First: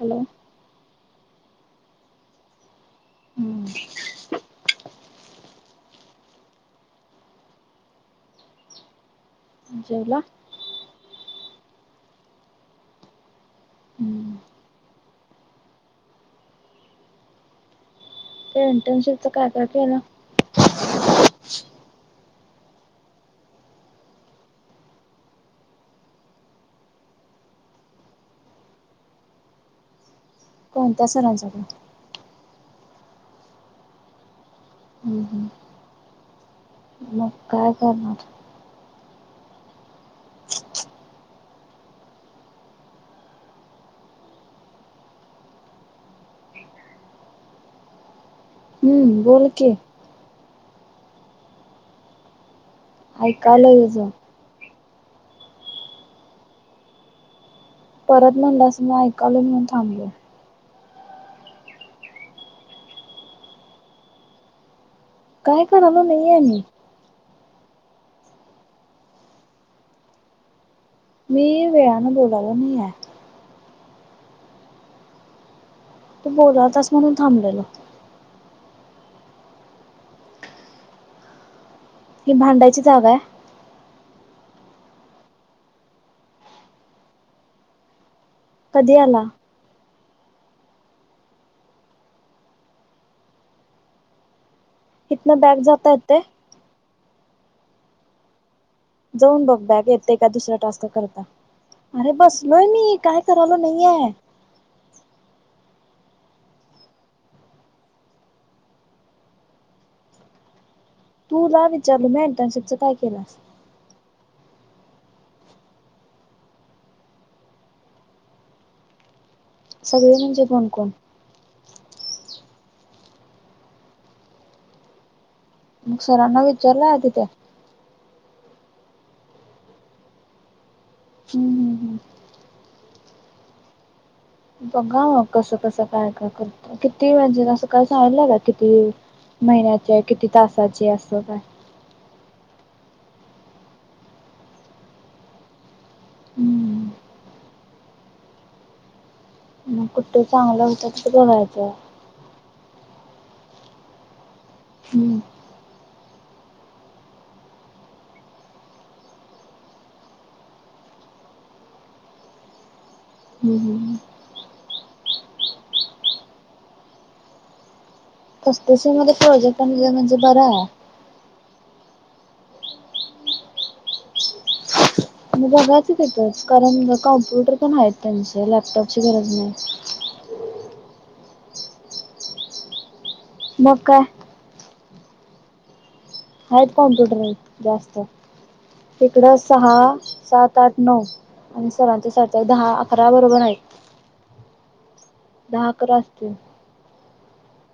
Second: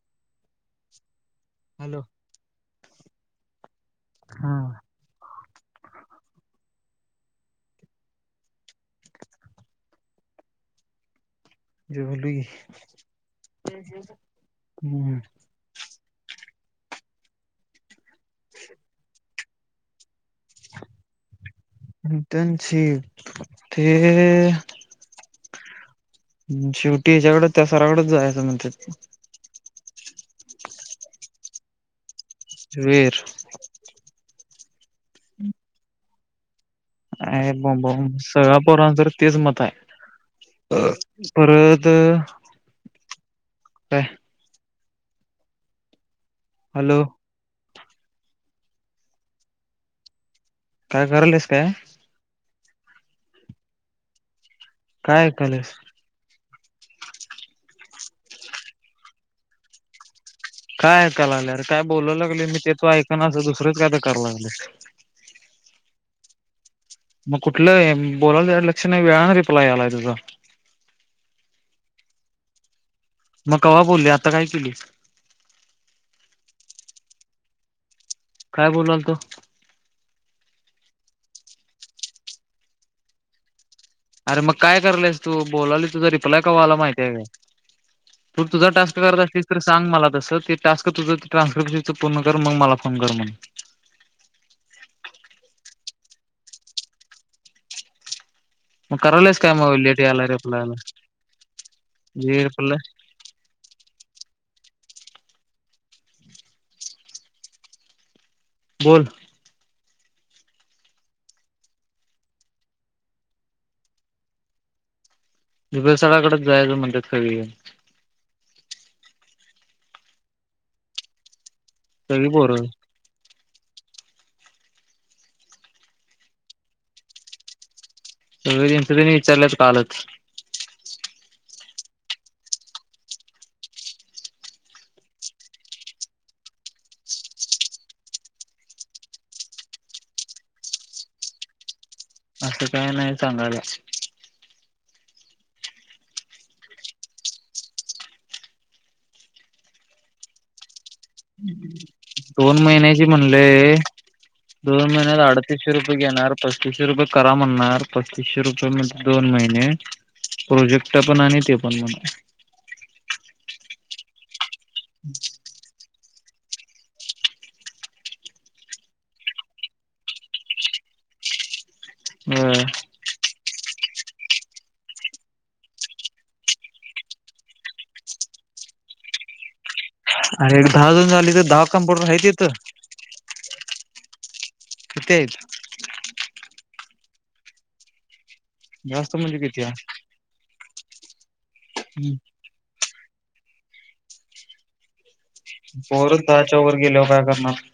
Hello hello. हम्म. हा जेवला. जेवलो हम्म कि हम्म. तर इंटर्नशिपच काय काय केलं. इनटनशिप ते. शेवटी याच्याकड त्या सराकडेच जायचं म्हण कोणत्या सरांचाकडं वेर हम्म हम्म मग अ काय बोंबाबोंब करणार सगळ पोरांच तर तेच मत आहे अ परत काय. हॅलो. हम्म बोल कि. काय कारल्यास काय. ऐकायलोय तुज काय ऐकाल्यास. परत म्हणलास म ऐकाल म्हणून थांबलो. काय ऐकायला लागलं अर काय बोला लागले मी ते तू ऐक असं दुसरंच काय तर कराला लागल्यास काय करालोय नाही आहे मी मग कुठलं बोलायला त्या लक्ष नाही वेळाने रिप्लाय यालय तुझा. मी वेळाने बोलाला नाही आहे मग कवा बोलले आता काय केली. तू बोला तस म्हणून थांबलेलो काय बोलाल तो. हि भांडायची जागा आहे. अरे मग काय करलयस तू बोलाली तुझा रिप्लाय कवा आलाय माहिती आहे काय तू तुझा कधी टास्क करत आला असीलस तर सांग मला. तस ते टास्क तुझं ट्रान्स्क्रिप्शन पूर्ण कर मग मला फोन कर म्हण इतन बॅग जात येतंय. मग करायलास जाऊन काय बघ मग बॅक लेट येते यायला का दुसरा रिप्लायला टास्क करता. अरे जे बसलोय रिप्लाय मी काय करायलो नाहीेये. बोल. तू ला विचारल मी इंटर्नशिपच काय केलास. दिुबे सरकाडेच जायचं म्हणतात सगळी जण. सगळे म्हणजे कोणकोण. सगळी पोर. म सरांना विचारलं आहे तिथे. सगळं तेंच तेनी विचारलंत कालच. हम्म हम. बघा ह कसं कसं काय काय करत किती म्हणजे कसं काय सांगलं का किती. महिन्याचे किती तासाचे असो काय? असं काय नाही सांगायला. हम्म कुठं चांगलं होतं तिथं बघायचं. दोन महिन्याची म्हणले दोन हम्म महिन्यात अडतीसशे रुपये घेणार पस्तीसशे रुपये करा म्हणणार पस्तीसशे रुपये म्हणजे दोन महिने. प्रोजेक्ट पण आणि ते पण म्हणा. हम्म हम्म [unintelligible] पस्तीसशें मध्ये प्रोजेक्ट आणि म्हणजे बर आहे. हम. मग बघा की तिथेच कारण कॉम्प्युटर पण आहेत त्यांचे लॅपटॉपची गरज नाही. अरे एक दहा जण झाली तर दहा कम्प्युटर आहेती हित. मग काय. किती आहेत. आहेत कॉम्प्युटर आहेत जास्त जास्त हिकडं म्हणजे किती सहा सात आठ नऊ. आणि सरांच्या सरचा दहा अकरा बरोबर आहे. दहा अकरा पोर असतील दहा च्यावर गेल्यावर काय करणार.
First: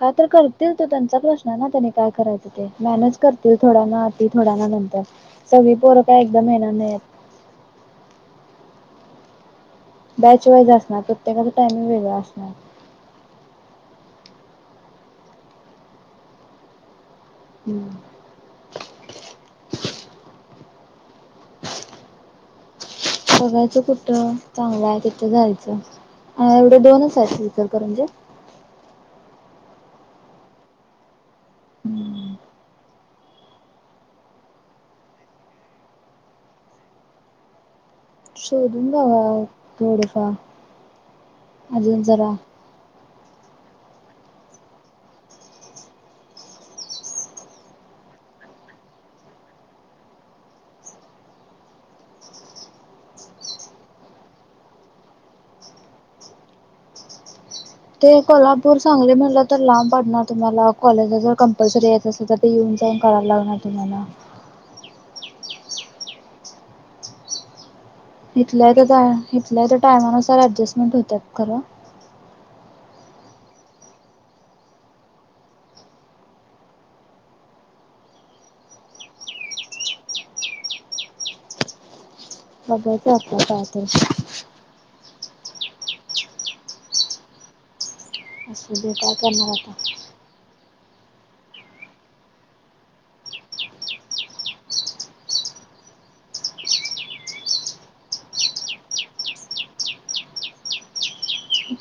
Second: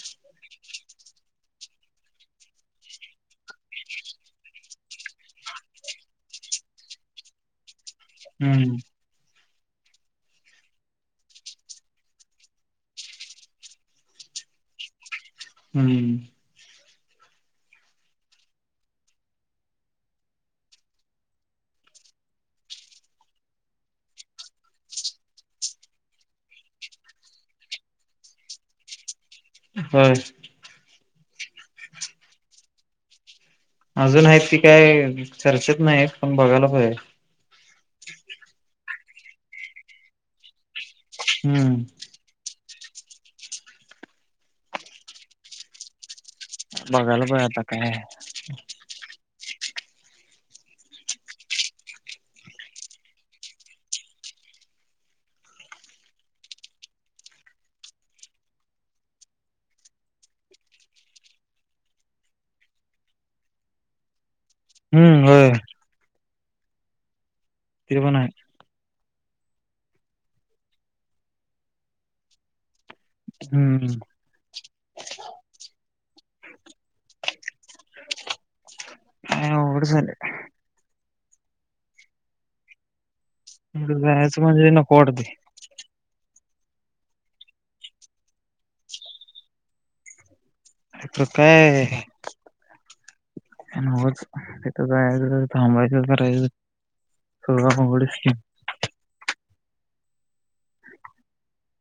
काय तर करतील तो त्यांचा प्रश्न ना त्यानी काय करायचं ते मॅनेज करतील थोड्यांना अ थोड्यांना सगळी पोरं काय एकदाम महिना नाही. हम्म. बॅच वाईज असणार प्रत्येकाचा टाइमिंग वेगळा असणार. हम्म हम्म. बघायचं कुठं चांगलं आहे तिथं जायचं? अ एवढ दोनच आहेत इचलकरंजीत. होय. अजून आहेत ती काय चर्चेत नाही पण बघायला पाहिेजे. शोधून बघा थोडेफार हम्म अजून जरा. बघायला पहिजे आता काय? ते कोल्हापूर सांगली म्हटलं तर लांब पडणार तुम्हाला कॉलेज जर कंपल्सरी यायचं असल तर येऊन. एजन करायला लागणार तुम्हाला. हम्म होय. ते पण आहे हथल्याय तर हथल्या तर टायमानुसार ऍडजस्टमेंट होतात खरं. हम्म. काय अवघड झाले. बघयच आपल्या काय तर. तिकडं जायचं म्हणजे नको वाटतंय. असं बर काय करणार आता. [unintelligible] तिथ जायचं थांबायचं करायचं. हो अवघड आहे.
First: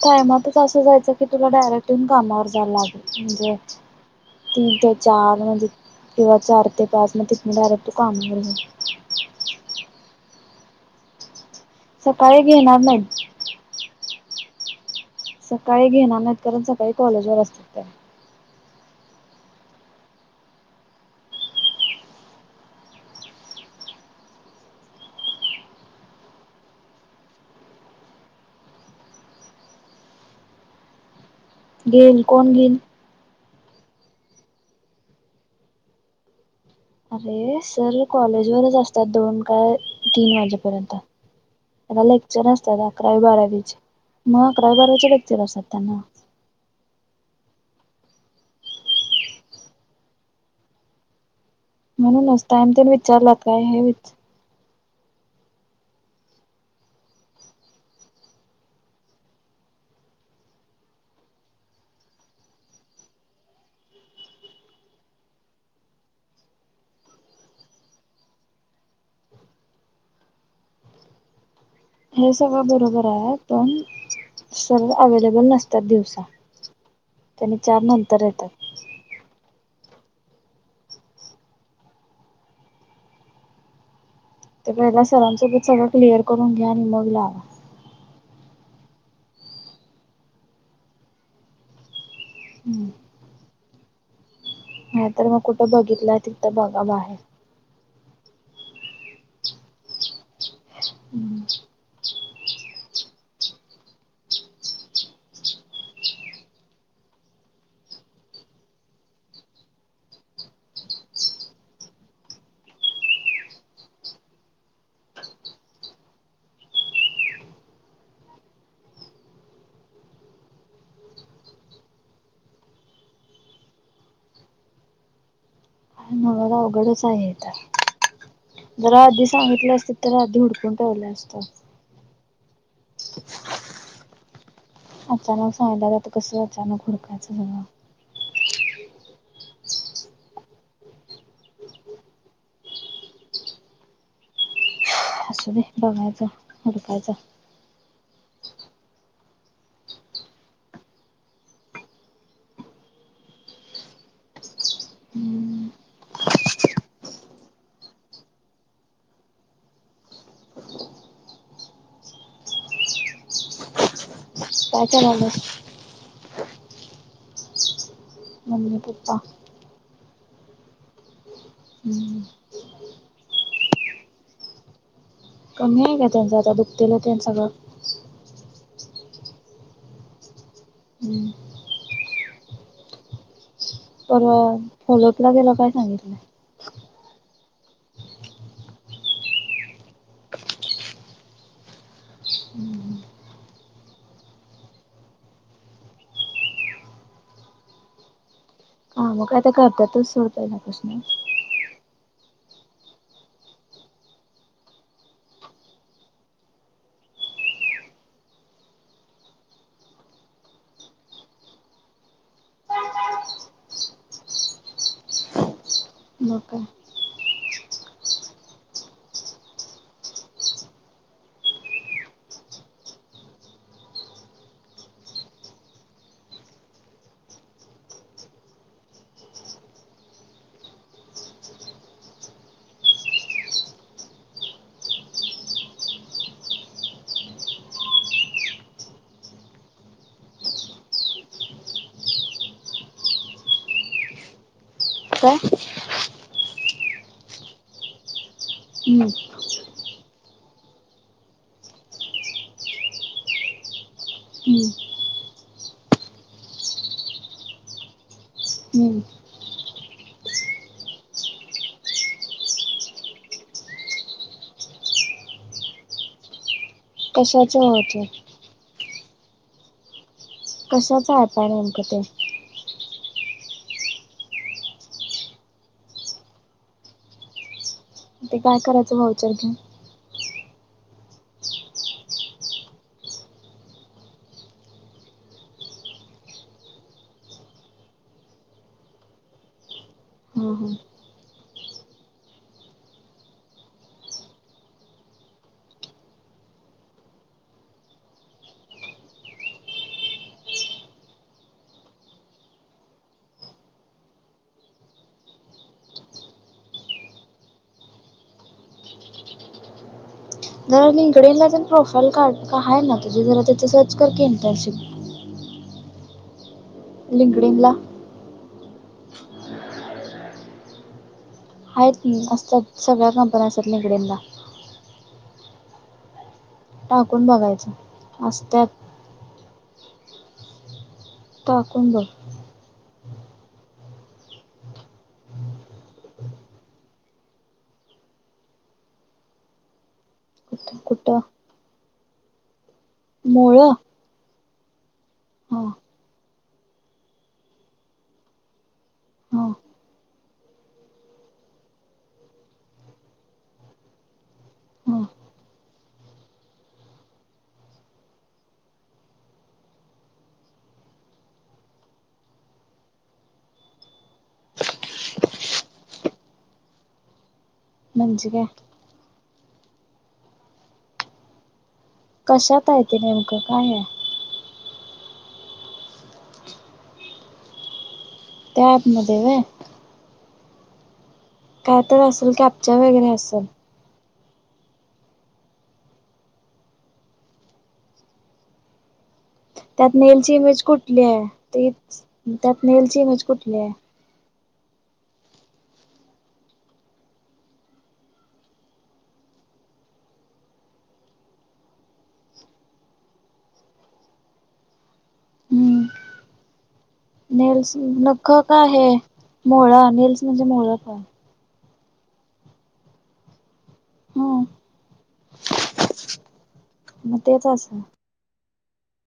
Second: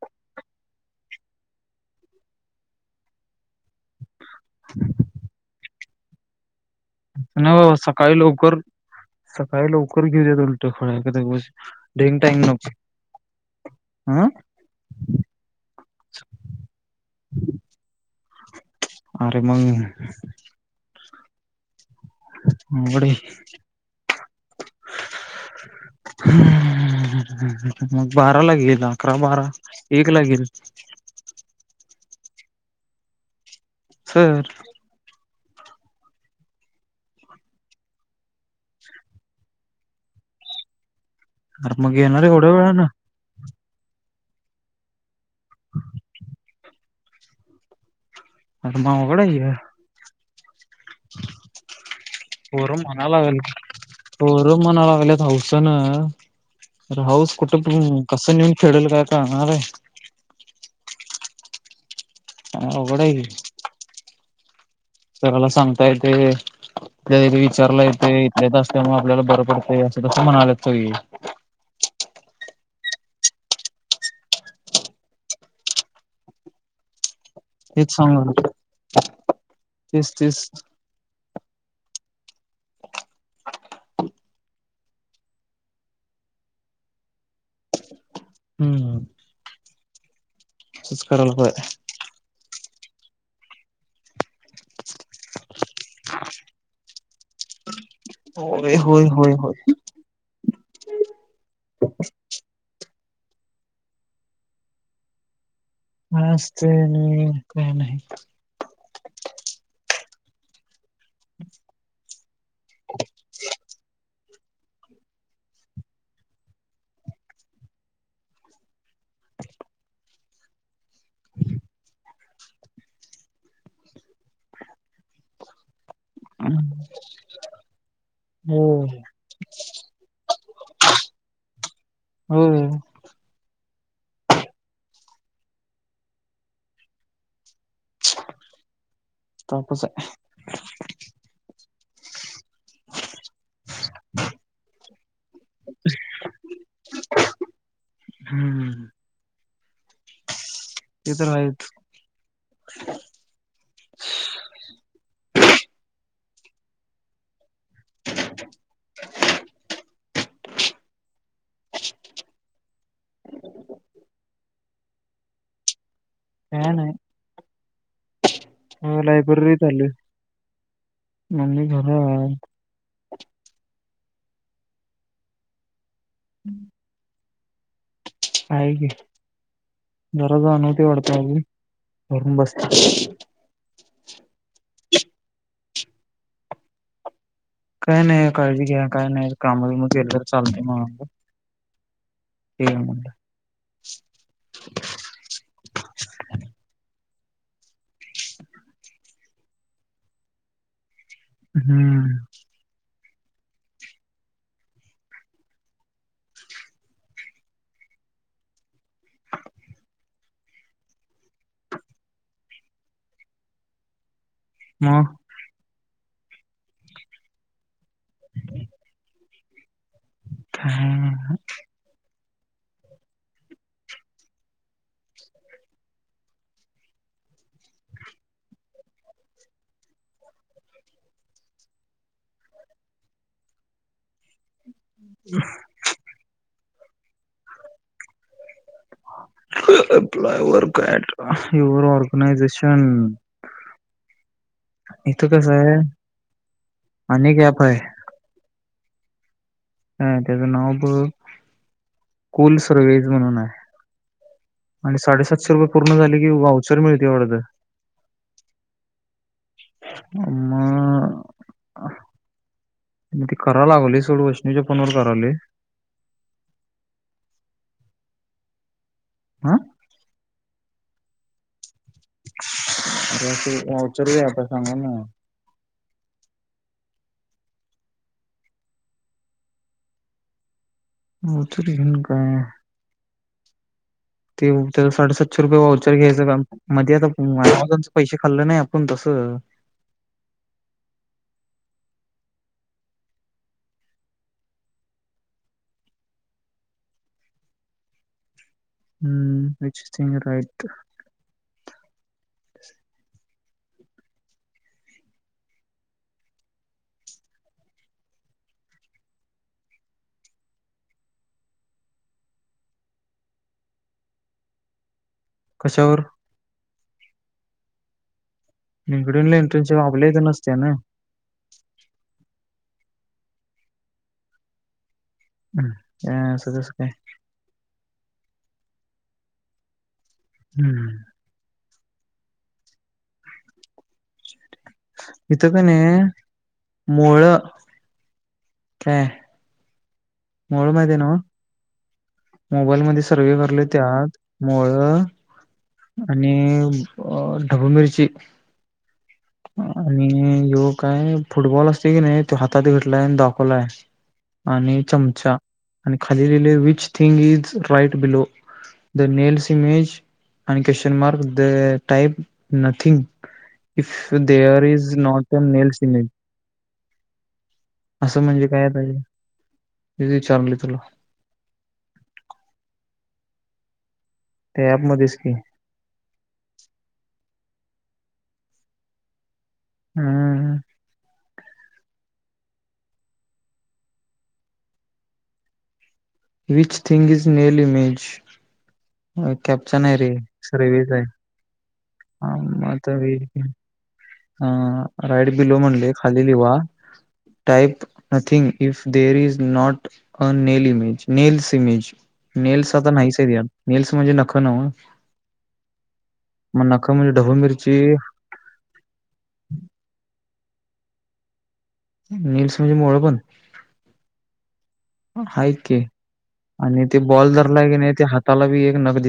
टायमातच असं जायचं की तुला डायरेक्ट येऊन कामावर जायला लागेल म्हणजे तीन ते चार म्हणजे किंवा चार ते पाच मग तितन डायरेक्ट तू काम कर काहि लवकर गेल्यात उलट ढेंग टाईम सकाळी नको घेणार नाहीत. हं. सकाळी घेणार नाहीत कारण सकाळी कॉलेज वर असतात त्या अरे मग अवघड आहे. मग बाराला घेईल अकरा बारा एकला घेईल. गेल कोण गेल सर. अरे सर कॉलेजवरच असतात दोन काय तीन वाजेपर्यंत अरे मग त्याला येणार एवढ्या लेक्चर असतात वेळानं अकरावी बारावी मग अकरावी बारावीच लेक्चर असतात त्यांना आता मग अवघड आहे कि ग म्हणूनच पोर टाइम तेन विचारलात काय हे विच म्हणायलागल्य म्हणालागल्यात हावसन अरे हाऊस कुठं पण कसं नेऊन फेडल काय काळणाराय काय अवघड हाय कि सराला सांगताय ते त्या वेळी विचारला येतय इथल्या इथ असल्यामुळ आपल्याला बरं पडतंय अस तसं म्हणाल्यात सगळी [inaudible] हे सगळं बरोबर हाय. पण सर अवेलेबल नसतात दिवसा त्यांनी चार तेच नंतर सांग येतात तेच तेच ते पहिला सरांसोबत सगळं क्लिअर करून घ्या आणि मग लावा हम्म तेच करायला पाहि हा तर मग कुठं बघितला तिथ बघा बाहेर होय होय होय होय हम्म य असतय आणि काय नाही. सगळ अवघडच आहे हे हो इथं जरा आधी सांगितल असतीत तर आधी हुडकून ठेवलं असत होय अचानक सांगितल्यात आता कस अचानक हुडकायचं सगळं तापच आहे. असू दे बघायचं हुडकायच हम्म ते तर हायच हम्म, काय कराल्यात काय मम्मी ह पप्पा लायब्रररीत आलोय मम्मी घरी हम्म, आहे. कमी आहे का त्यांचं आता दुखतेल तेन सगळं आहे कि. दररोज अनोळखी वाढत हम्म, भरून बसत्या पर फॉलपला गेला काय सांगितलं काय नाही काळजी घ्या काय नाही कामा मग गेलं तर चालतय म्हणालत ते म्हण [inaudible] हा मग आता करतातच सोड पहील्यापसन हम्म मग मग काय [inaudible] हा [unintelligible] [unintelligible] [unintelligible] इथं काय कस हांय आणि एक व्याप हाय. हम्म, ह त्याचं नाव ब कुल सर्वेज म्हणून हाय हम्म, आणि साडेसातशे रुपये पूर्ण झाले कि वाउचर मिळतय वाढत हम्म. म..... [unintelligible] म ती कराय लागलोय सोड वैष्णवीच्या फोनवर करालोय कशाच होते. हा कशाच हात पाय गरम करते. [unintelligible] अरे उचर आता सांगा ना ते काय करायचं व्हाउचर. उतरी घन का आहे. ते त्या साडेसातशे रुपये वउचर घ्यायचं मध्ये आता अमझॉनचे पैसे खाल्ल नाही आपण तसं, हम! ह ह हम्म विच थिंग राईट. जरा लिंकडे प्रोफाईल का आहे ना तिथे जरा तिथे सर्च करतील इंटर्नशिप. कशावर. लिंगडिंगला निगडीलान इंटरशिप आपल्या इथे नसताना! आहेत असतात सगळ्या कंपन्या असतात निकडेनला. ह ह टाकून बघायचं असत्यात. हम्म! टाकून बघ. इथं का नाही मुळं काय. मोळ कुठं माहिती आहे नव कुठं मोबाईल मध्ये सर्वे करायला मुळं त्यात. मोळ हां आणि अ ढबू मिरची हा. आणि यो काय फुटबॉल असते की नाही तो हातात घेतलाय दाखवलाय. आणि हां चमचा आणि खाली लिहिलंय which thing is right below? The nails image आणि question mark the type nothing if there is not a nail cement. असं म्हणजे काय पाहिजे. हेे विचारली तरी. कशात आहे ते नेमकं काय आहे. हे ॲप मध्येच की, त्या ॲप मध्ये होय. हम्म! काय तो असेल कॅप्चर वगैरे असेल. Which thing is nail image. Capture नाही त्यात नेलची इमेज आहे रे! कुठली आहे ते त्यात नेलची इमेज [unintelligible] कुठली आहे ह राईड बिलो म्हणली खालीली वा. Type nothing if there is not a nail image nails image. Nails आता नाहीच या नेल्स म्हणजे नख नव? हम्म. नेल्स नख काय आहे मोळा नेल्स म्हणजे मोळा काय नल्स म्हणजे मोळ पण, ह ऐक कि आणि ते मग बॉल तेच धरलाय की असं नाही ते हाताला बी एक नख